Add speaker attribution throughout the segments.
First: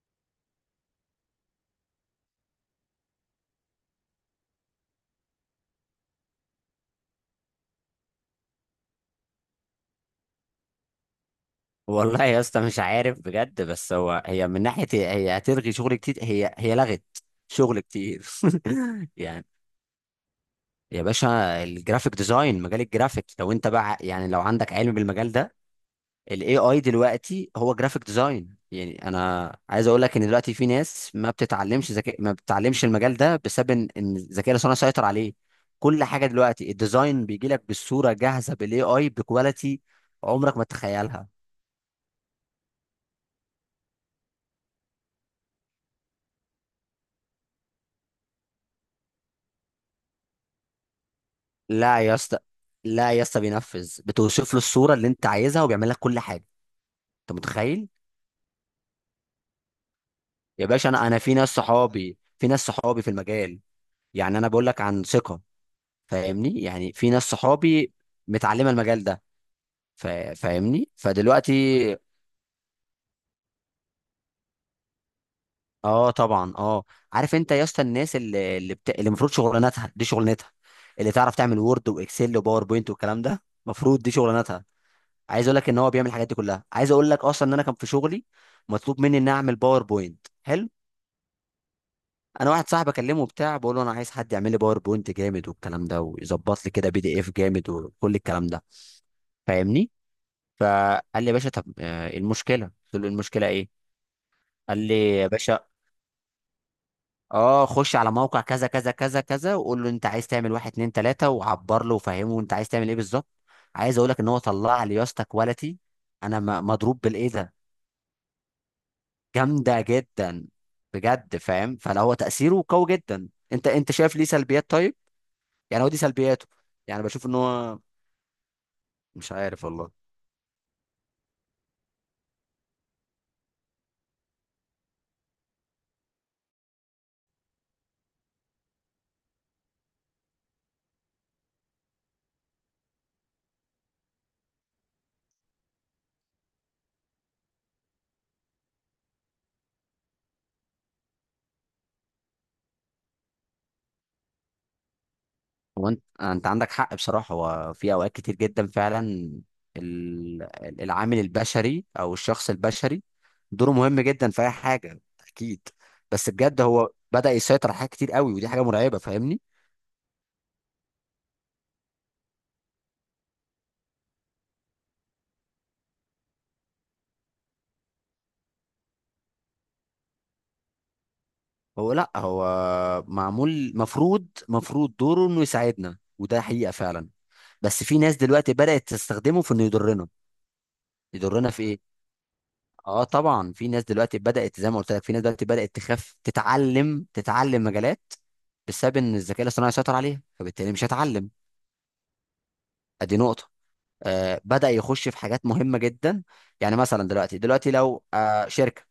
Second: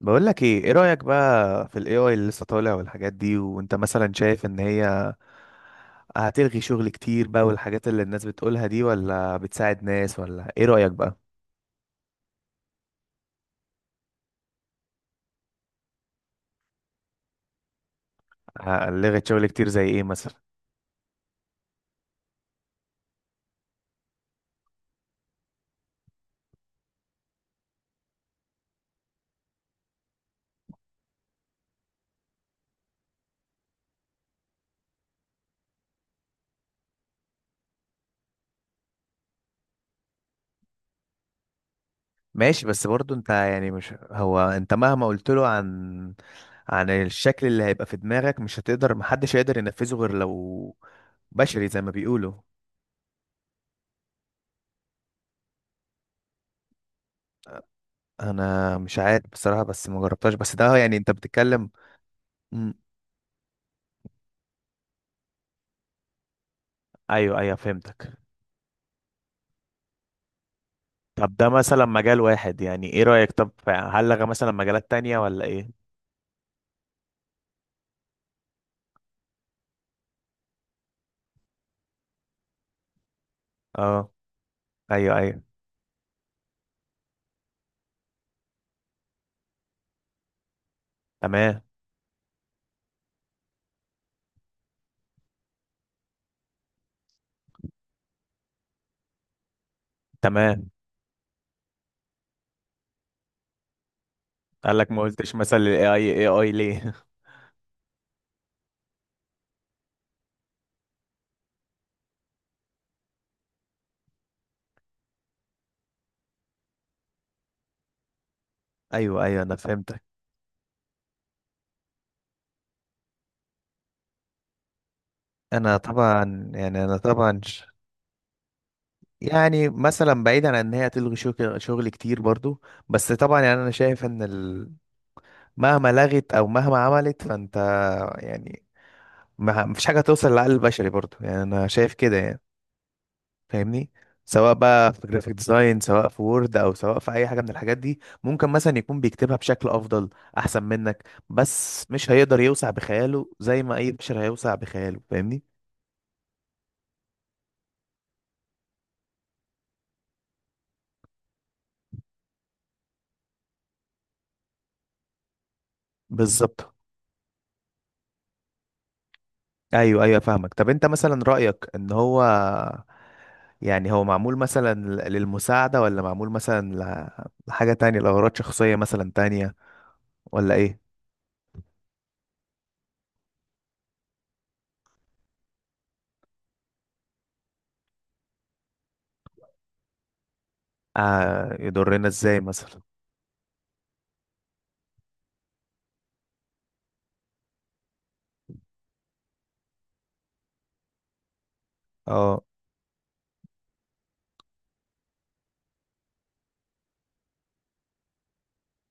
Speaker 1: بقول لك ايه رأيك بقى في الاي اي اللي لسه طالع والحاجات دي؟ وانت مثلا شايف ان هي هتلغي شغل كتير بقى والحاجات اللي الناس بتقولها دي، ولا بتساعد ناس؟ ولا ايه رأيك بقى؟
Speaker 2: والله يا اسطى، مش عارف بجد. بس هو هي من ناحيه هي هي هتلغي شغل كتير. هي لغت شغل كتير.
Speaker 1: لغت شغل
Speaker 2: يعني
Speaker 1: كتير زي ايه مثلا؟
Speaker 2: يا باشا، الجرافيك ديزاين، مجال الجرافيك، لو انت بقى يعني لو عندك علم بالمجال ده، الاي اي دلوقتي هو جرافيك ديزاين. يعني انا عايز اقول لك ان دلوقتي في ناس ما بتتعلمش ذكاء، ما بتتعلمش المجال ده بسبب ان الذكاء الاصطناعي سيطر عليه. كل حاجه دلوقتي، الديزاين بيجي لك بالصوره جاهزه بالاي اي بكواليتي عمرك ما تتخيلها.
Speaker 1: ماشي، بس برضو انت يعني مش هو انت مهما قلت له عن عن الشكل اللي هيبقى في دماغك، مش هتقدر محدش هيقدر ينفذه غير لو بشري زي ما
Speaker 2: لا يا
Speaker 1: بيقولوا.
Speaker 2: اسطى، لا يا اسطى، بينفذ. بتوصف له الصوره اللي انت عايزها وبيعمل لك كل حاجه. انت متخيل؟
Speaker 1: انا مش عارف بصراحة، بس ما جربتهاش، بس
Speaker 2: يا
Speaker 1: ده
Speaker 2: باشا،
Speaker 1: يعني
Speaker 2: انا
Speaker 1: انت
Speaker 2: انا في ناس
Speaker 1: بتتكلم.
Speaker 2: صحابي،
Speaker 1: مم،
Speaker 2: في المجال. يعني انا بقول لك عن ثقه. فاهمني؟ يعني في ناس
Speaker 1: ايوه ايوه،
Speaker 2: صحابي
Speaker 1: فهمتك.
Speaker 2: متعلمه المجال ده. فاهمني؟
Speaker 1: طب ده
Speaker 2: فدلوقتي،
Speaker 1: مثلا مجال واحد، يعني ايه رأيك؟ طب هل لغى مثلا مجالات تانية ولا ايه؟
Speaker 2: اه طبعا اه، عارف انت يا اسطى، الناس اللي المفروض شغلانتها دي، شغلانتها اللي تعرف تعمل وورد واكسل وباوربوينت والكلام ده، المفروض دي
Speaker 1: اه،
Speaker 2: شغلانتها.
Speaker 1: ايوه ايوه.
Speaker 2: عايز اقول لك ان هو بيعمل الحاجات دي كلها. عايز اقول لك اصلا ان انا كان في شغلي مطلوب مني ان اعمل باوربوينت حلو.
Speaker 1: تمام.
Speaker 2: انا واحد صاحبي اكلمه وبتاع، بقول له انا عايز حد يعمل لي باوربوينت جامد والكلام ده، ويظبط لي كده بي دي اف جامد وكل الكلام ده. فاهمني؟
Speaker 1: تمام.
Speaker 2: فقال لي يا باشا، طب إيه المشكله؟ قلت له، المشكله ايه؟ قال
Speaker 1: قال لك ما
Speaker 2: لي يا
Speaker 1: قلتش مثلا
Speaker 2: باشا،
Speaker 1: الاي اي إيه اي ليه؟
Speaker 2: اه خش على موقع كذا كذا كذا كذا، وقول له انت عايز تعمل واحد اتنين تلاته، وعبر له وفهمه انت عايز تعمل ايه بالظبط. عايز اقول لك ان هو طلع لي يا اسطى كواليتي، انا مضروب بالايه ده.
Speaker 1: ايوه ايوه، انا
Speaker 2: جامده
Speaker 1: فهمتك.
Speaker 2: جدا، بجد. فاهم؟ فلا، هو تاثيره قوي جدا. انت شايف ليه سلبيات؟ طيب،
Speaker 1: انا
Speaker 2: يعني هو دي سلبياته.
Speaker 1: طبعا يعني انا
Speaker 2: يعني بشوف ان
Speaker 1: طبعا ش-
Speaker 2: هو، مش عارف
Speaker 1: يعني
Speaker 2: والله.
Speaker 1: مثلا بعيدا عن ان هي تلغي شغل كتير برضو، بس طبعا يعني انا شايف ان مهما لغت او مهما عملت فانت يعني ما مفيش حاجة توصل للعقل البشري برضو، يعني انا شايف كده يعني، فاهمني؟ سواء بقى في جرافيك ديزاين، سواء في وورد، او سواء في اي حاجه من الحاجات دي، ممكن مثلا يكون بيكتبها بشكل افضل احسن منك، بس مش هيقدر يوسع بخياله زي ما اي بشر هيوسع بخياله، فاهمني؟
Speaker 2: هو انت عندك حق بصراحه. هو في اوقات كتير جدا فعلا، ال- العامل البشري او الشخص البشري، دوره مهم جدا في اي حاجه. اكيد. بس بجد
Speaker 1: بالظبط.
Speaker 2: هو بدا يسيطر على حاجات كتير قوي، ودي حاجه مرعبه. فاهمني؟
Speaker 1: ايوه ايوه، فاهمك. طب انت مثلا رايك ان هو يعني هو معمول مثلا للمساعده، ولا معمول مثلا لحاجه تانية لاغراض شخصيه مثلا تانية، ولا ايه؟
Speaker 2: هو لا، هو معمول، مفروض دوره انه يساعدنا، وده حقيقه فعلا. بس في ناس دلوقتي بدأت تستخدمه في انه يضرنا. يضرنا
Speaker 1: آه،
Speaker 2: في ايه؟
Speaker 1: يضرنا ازاي مثلا؟
Speaker 2: اه طبعا، في ناس دلوقتي بدأت، زي ما قلت لك، في ناس دلوقتي بدأت تخاف تتعلم، مجالات بسبب ان الذكاء الاصطناعي سيطر عليها، فبالتالي مش هتعلم.
Speaker 1: اه،
Speaker 2: ادي نقطة. بدأ يخش في حاجات مهمة جدا. يعني مثلا دلوقتي، لو شركة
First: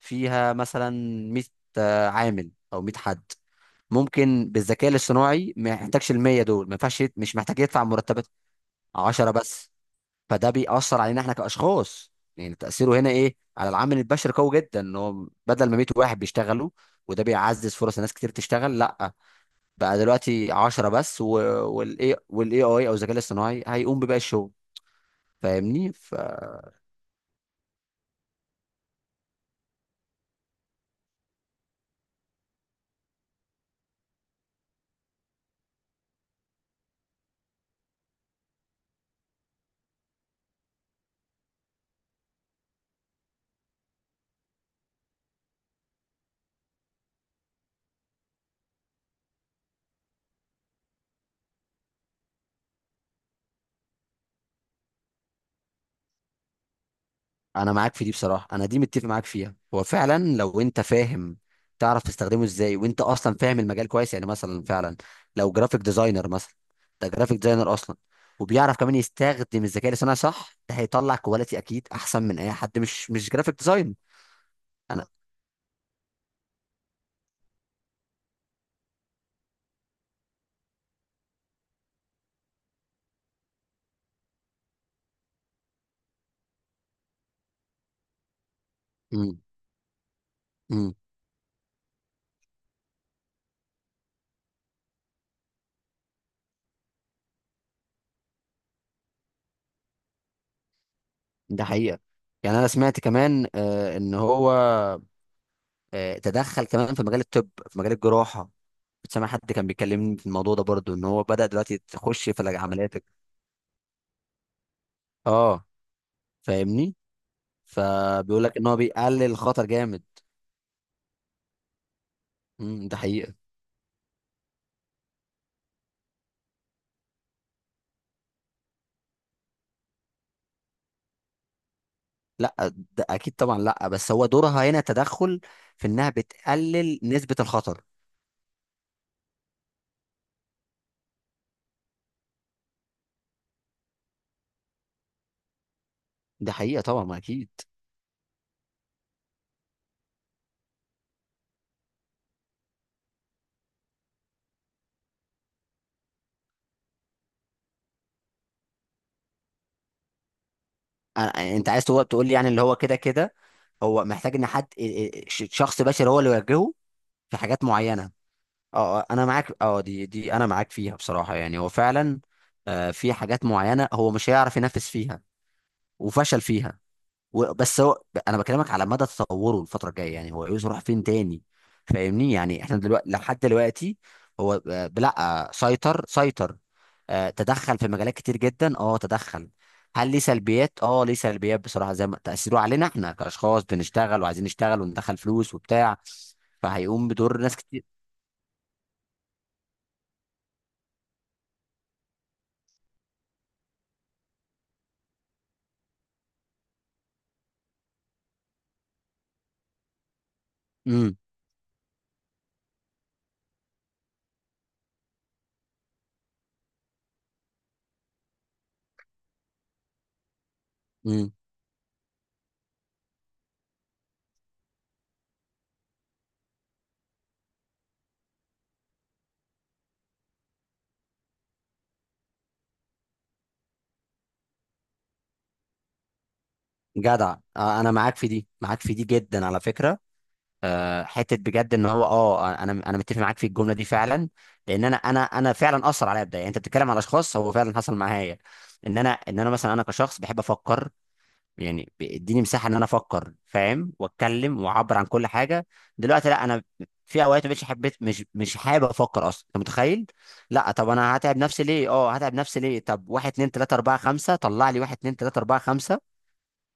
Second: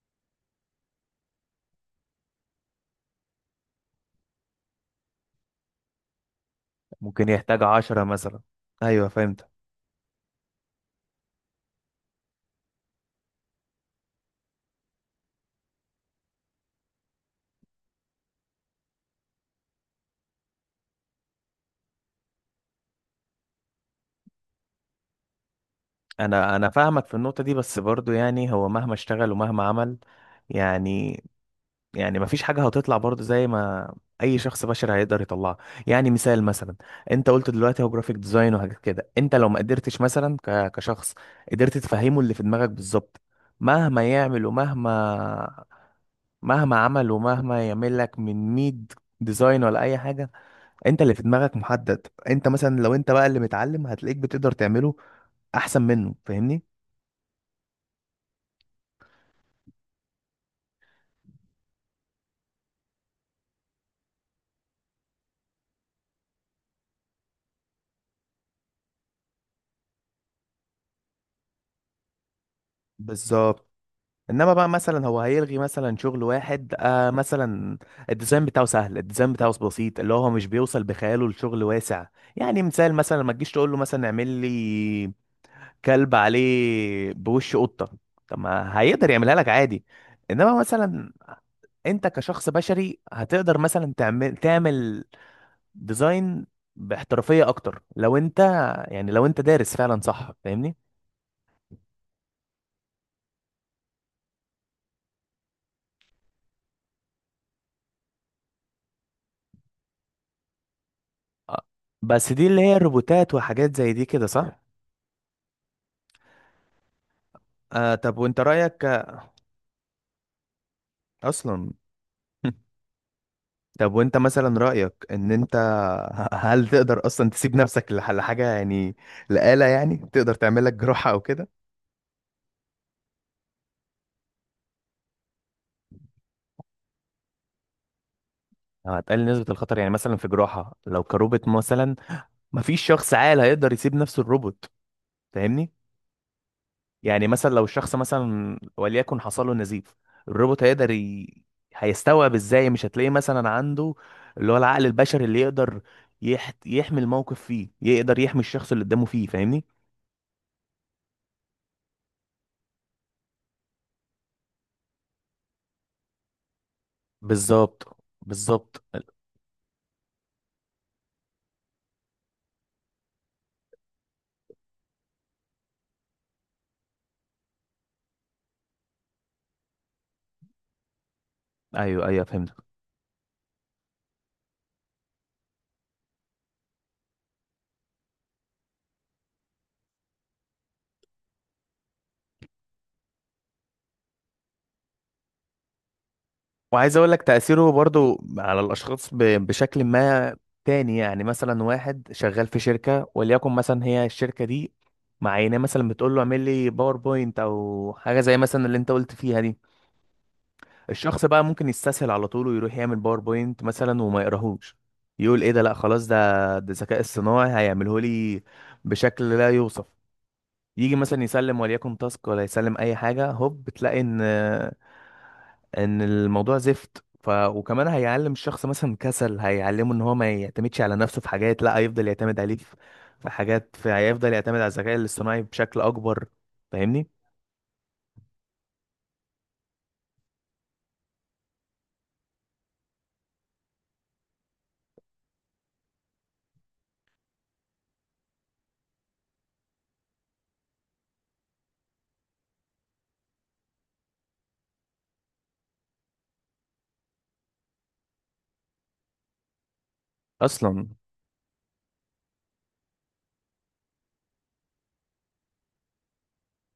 Speaker 2: فيها مثلا 100 عامل او 100 حد، ممكن بالذكاء الاصطناعي ما يحتاجش ال 100 دول. ما ينفعش
Speaker 1: ممكن
Speaker 2: مش محتاج
Speaker 1: يحتاج
Speaker 2: يدفع
Speaker 1: عشرة
Speaker 2: مرتبات.
Speaker 1: مثلا. ايوه
Speaker 2: 10
Speaker 1: فهمت.
Speaker 2: بس. فده بيأثر علينا احنا كأشخاص. يعني تأثيره هنا ايه على العامل البشري؟ قوي جدا، ان هو بدل ما 100 واحد بيشتغلوا وده بيعزز فرص ناس كتير تشتغل، لا، بقى دلوقتي 10 بس، والاي اي او الذكاء الاصطناعي هيقوم بباقي الشغل. فاهمني؟
Speaker 1: انا فاهمك في النقطه دي، بس برضو يعني هو مهما اشتغل ومهما عمل، يعني، يعني مفيش حاجه هتطلع برضو زي ما اي شخص بشري هيقدر يطلعها. يعني مثال مثلا، انت قلت دلوقتي هو جرافيك ديزاين وحاجات كده، انت لو ما قدرتش مثلا كشخص قدرت تفهمه اللي في دماغك بالظبط، مهما يعمل ومهما مهما عمل ومهما يعمل لك من ميد ديزاين ولا اي حاجه، انت اللي في دماغك محدد. انت مثلا لو انت بقى اللي متعلم هتلاقيك بتقدر تعمله احسن منه، فاهمني؟
Speaker 2: انا معاك في دي بصراحه، انا دي متفق معاك فيها. هو فعلا لو انت فاهم، تعرف تستخدمه ازاي، وانت اصلا فاهم المجال كويس، يعني مثلا فعلا، لو جرافيك ديزاينر مثلا، ده جرافيك ديزاينر اصلا وبيعرف كمان يستخدم الذكاء الاصطناعي صح، ده هيطلع كواليتي اكيد احسن من اي حد مش جرافيك
Speaker 1: بالظبط.
Speaker 2: ديزاين.
Speaker 1: انما بقى
Speaker 2: انا
Speaker 1: مثلا هو هيلغي مثلا شغل واحد آه مثلا الديزاين بتاعه سهل، الديزاين بتاعه بسيط، اللي هو مش بيوصل بخياله لشغل واسع. يعني مثال مثلا، ما تجيش تقول له مثلا اعمل لي كلب عليه بوش قطة، طب ما هيقدر يعملها
Speaker 2: امم
Speaker 1: لك عادي. انما
Speaker 2: امم
Speaker 1: مثلا انت كشخص بشري هتقدر مثلا تعمل ديزاين باحترافية اكتر لو انت يعني لو انت دارس فعلا صح، فاهمني؟
Speaker 2: ده حقيقه. يعني انا سمعت كمان ان هو تدخل كمان في مجال الطب، في مجال الجراحه. كنت سامع حد كان بيكلمني في الموضوع ده برضو، ان هو بدأ
Speaker 1: آه،
Speaker 2: دلوقتي تخش
Speaker 1: بس
Speaker 2: في
Speaker 1: دي اللي هي
Speaker 2: العمليات.
Speaker 1: الروبوتات وحاجات زي دي كده صح؟
Speaker 2: اه، فاهمني؟
Speaker 1: آه، طب وانت
Speaker 2: فبيقول لك ان هو
Speaker 1: رأيك آه،
Speaker 2: بيقلل الخطر جامد.
Speaker 1: اصلا.
Speaker 2: ده حقيقة.
Speaker 1: طب وانت مثلا رأيك ان انت هل تقدر اصلا تسيب نفسك لحاجة، يعني لآلة، يعني تقدر تعمل لك جراحة او كده؟
Speaker 2: لا، ده اكيد طبعا لا. بس هو دورها هنا تدخل في انها بتقلل نسبة الخطر.
Speaker 1: لو هتقلل نسبة الخطر، يعني مثلا في جراحة لو كروبوت مثلا، مفيش شخص عاقل هيقدر يسيب نفسه الروبوت، فاهمني؟
Speaker 2: ده حقيقة طبعا، ما
Speaker 1: يعني
Speaker 2: اكيد.
Speaker 1: مثلا لو الشخص مثلا وليكن حصل له نزيف، الروبوت هيقدر هيستوعب ازاي؟ مش هتلاقيه مثلا عنده اللي هو العقل البشري اللي يقدر يحمي الموقف فيه، يقدر يحمي الشخص اللي قدامه فيه، فاهمني؟
Speaker 2: انت عايز تقول لي، يعني اللي هو كده كده، هو محتاج ان حد، شخص بشري هو اللي يوجهه في حاجات
Speaker 1: بالظبط
Speaker 2: معينة.
Speaker 1: بالظبط.
Speaker 2: اه انا معاك. اه دي انا معاك فيها بصراحة. يعني هو فعلا في حاجات معينة هو مش هيعرف ينفذ فيها وفشل فيها. بس هو، انا بكلمك على مدى تطوره الفتره الجايه، يعني هو عايز يروح فين تاني.
Speaker 1: ايوه ايوه،
Speaker 2: فاهمني؟
Speaker 1: فهمت.
Speaker 2: يعني احنا دلوقتي، لحد دلوقتي، هو لا، سيطر. تدخل في مجالات كتير جدا، اه تدخل. هل ليه سلبيات؟ اه، ليه سلبيات بصراحه. زي ما تاثيره علينا احنا كاشخاص بنشتغل وعايزين نشتغل وندخل فلوس وبتاع،
Speaker 1: وعايز
Speaker 2: فهيقوم
Speaker 1: اقول لك
Speaker 2: بدور ناس
Speaker 1: تأثيره
Speaker 2: كتير.
Speaker 1: برضو على الاشخاص بشكل ما تاني، يعني مثلا واحد شغال في شركة، وليكن مثلا هي الشركة دي معينة مثلا بتقول له اعمل لي باوربوينت او حاجة زي مثلا اللي انت قلت فيها دي،
Speaker 2: امم
Speaker 1: الشخص بقى ممكن يستسهل على طول ويروح يعمل باوربوينت مثلا وما يقراهوش، يقول ايه ده، لا خلاص ده، ده الذكاء الصناعي هيعمله لي بشكل لا يوصف. يجي مثلا
Speaker 2: امم
Speaker 1: يسلم وليكن تاسك ولا يسلم اي حاجة، هوب بتلاقي ان ان الموضوع زفت. ف وكمان هيعلم الشخص مثلا كسل، هيعلمه ان هو ما يعتمدش على نفسه في حاجات، لا هيفضل يعتمد عليه في في حاجات في هيفضل يعتمد على الذكاء الاصطناعي بشكل اكبر، فاهمني؟
Speaker 2: جدع. انا معاك في دي، معاك في دي جدا على فكره. حته بجد ان هو، اه انا متفق معاك في الجمله دي فعلا. لان انا فعلا اثر عليا بدايه. يعني انت بتتكلم على اشخاص، هو فعلا حصل معايا ان انا مثلا، انا كشخص بحب افكر. يعني بيديني مساحه ان انا افكر، فاهم؟ واتكلم واعبر عن كل حاجه. دلوقتي لا، انا في اوقات مش حبيت مش مش حابب افكر اصلا. انت متخيل؟ لا،
Speaker 1: اصلا.
Speaker 2: طب انا هتعب نفسي ليه؟ اه، هتعب نفسي ليه؟ طب، واحد اتنين تلاته اربعه خمسه، طلع لي واحد اتنين تلاته اربعه خمسه،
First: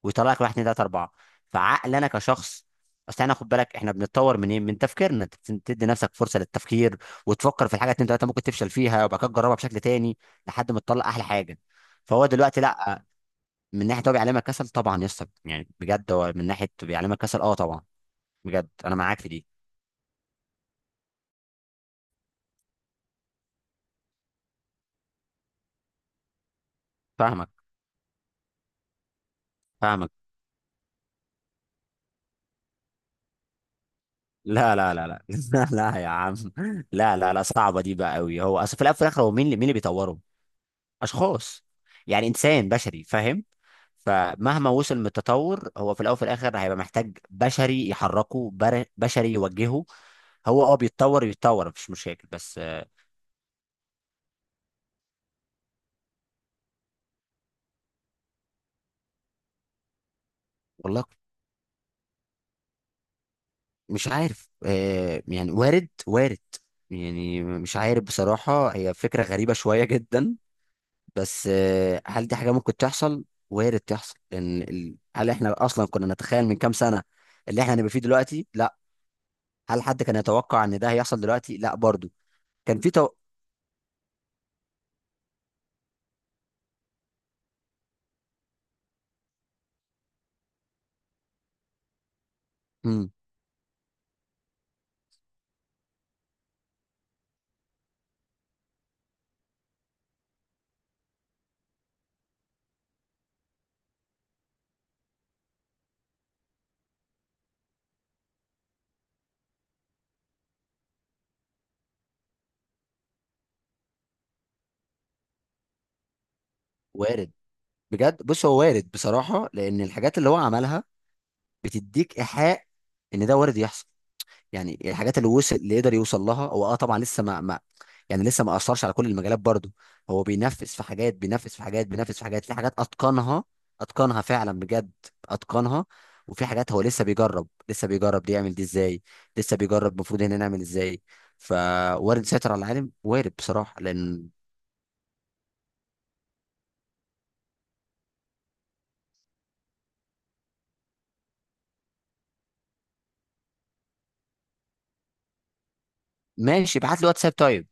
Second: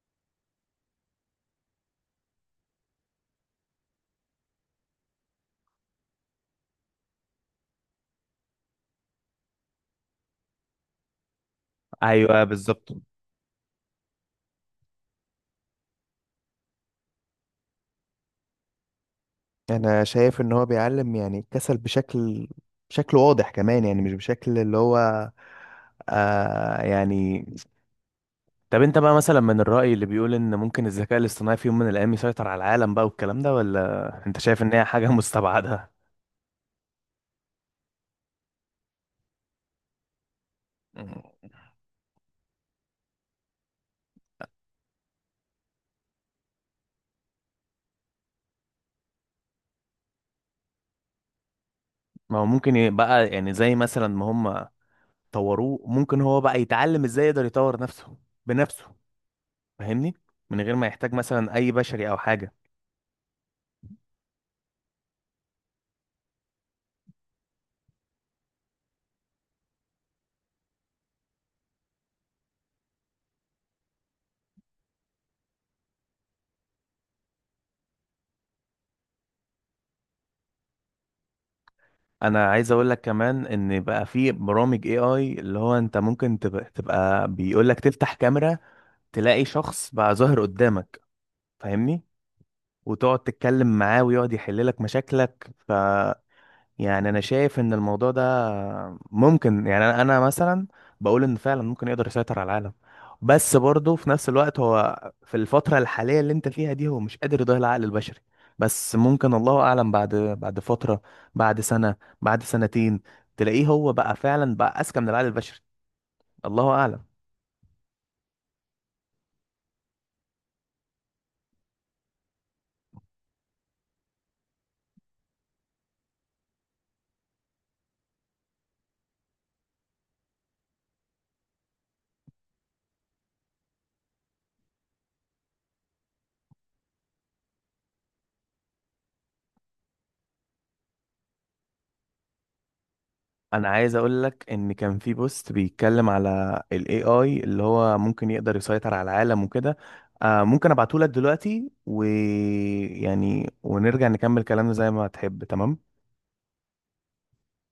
Speaker 2: ويطلع لك واحد اتنين تلاته اربعه. فعقل انا كشخص، اصل احنا، خد بالك، احنا بنتطور منين؟ من تفكيرنا. تدي نفسك فرصه للتفكير، وتفكر في الحاجه اتنين تلاته، ممكن تفشل فيها وبعد كده تجربها بشكل تاني لحد ما تطلع احلى حاجه. فهو
Speaker 1: ايوه
Speaker 2: دلوقتي
Speaker 1: بالظبط.
Speaker 2: لا، من ناحيه هو بيعلمك كسل. طبعا يا اسطى، يعني بجد هو من ناحيه بيعلمك كسل، اه طبعا، بجد انا معاك في دي.
Speaker 1: انا شايف ان هو بيعلم يعني الكسل بشكل بشكل واضح كمان، يعني مش بشكل اللي هو آه يعني.
Speaker 2: فاهمك،
Speaker 1: طب انت بقى مثلا من الرأي اللي
Speaker 2: فاهمك.
Speaker 1: بيقول ان ممكن الذكاء الاصطناعي في يوم من الايام يسيطر على العالم بقى والكلام ده، ولا انت شايف ان
Speaker 2: لا
Speaker 1: هي
Speaker 2: لا
Speaker 1: حاجة
Speaker 2: لا لا، لا لا يا عم، لا لا لا، صعبه دي بقى قوي. هو اصل في الاول وفي الاخر، هو مين اللي بيطوره؟
Speaker 1: مستبعدة؟
Speaker 2: اشخاص، يعني انسان بشري، فاهم؟ فمهما وصل من التطور، هو في الاول وفي الاخر هيبقى محتاج بشري يحركه، بشري يوجهه. هو اه، بيتطور يتطور، مفيش مشاكل.
Speaker 1: ما هو
Speaker 2: بس
Speaker 1: ممكن يبقى يعني زي مثلا ما هم طوروه، ممكن هو بقى يتعلم ازاي يقدر يطور نفسه بنفسه، فاهمني؟ من غير ما
Speaker 2: والله
Speaker 1: يحتاج مثلا اي بشري او حاجه.
Speaker 2: مش عارف. يعني وارد وارد. يعني مش عارف بصراحة، هي فكرة غريبة شوية جدا. بس هل دي حاجة ممكن تحصل؟ وارد تحصل. ان هل احنا اصلا كنا نتخيل من كام سنة اللي احنا هنبقى فيه دلوقتي؟ لا. هل حد كان يتوقع ان ده هيحصل دلوقتي؟ لا برضو.
Speaker 1: انا عايز
Speaker 2: كان
Speaker 1: اقول لك كمان ان بقى في برامج اي اي اللي هو انت ممكن تبقى بيقول لك تفتح كاميرا، تلاقي شخص بقى ظاهر قدامك، فاهمني؟
Speaker 2: مم.
Speaker 1: وتقعد تتكلم معاه ويقعد يحل لك مشاكلك. يعني انا شايف ان الموضوع ده ممكن يعني انا مثلا بقول ان فعلا ممكن يقدر يسيطر على العالم، بس برضه في نفس الوقت هو في الفترة الحالية اللي انت فيها دي هو مش قادر يضاهي العقل البشري. بس ممكن الله اعلم بعد بعد فترة، بعد سنة، بعد سنتين، تلاقيه هو بقى فعلا بقى اذكى من العقل البشري، الله اعلم.
Speaker 2: وارد، بجد. بص، هو وارد بصراحة، لأن الحاجات اللي هو عملها بتديك إيحاء إن ده وارد يحصل. يعني الحاجات اللي وصل، اللي يقدر يوصل لها هو، اه طبعا لسه ما، يعني لسه ما أثرش على كل المجالات برضه. هو بينفذ في حاجات، بينفذ في حاجات، بينفذ في حاجات، في حاجات أتقنها، أتقنها فعلا بجد، أتقنها. وفي حاجات هو لسه بيجرب دي يعمل دي ازاي، لسه بيجرب المفروض هنا نعمل ازاي. فوارد سيطر على العالم، وارد
Speaker 1: انا
Speaker 2: بصراحة
Speaker 1: عايز اقول
Speaker 2: لأن.
Speaker 1: لك ان كان في بوست بيتكلم على الاي اي اللي هو ممكن يقدر يسيطر على العالم وكده، آه ممكن ابعته لك دلوقتي ويعني ونرجع نكمل كلامنا زي ما تحب، تمام؟
Speaker 2: ماشي، ابعت لي واتساب، طيب.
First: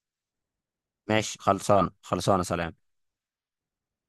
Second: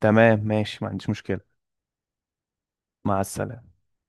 Speaker 1: تمام ماشي، ما عنديش
Speaker 2: ماشي،
Speaker 1: مشكلة.
Speaker 2: خلصانه خلصانه، سلام.
Speaker 1: مع السلامة.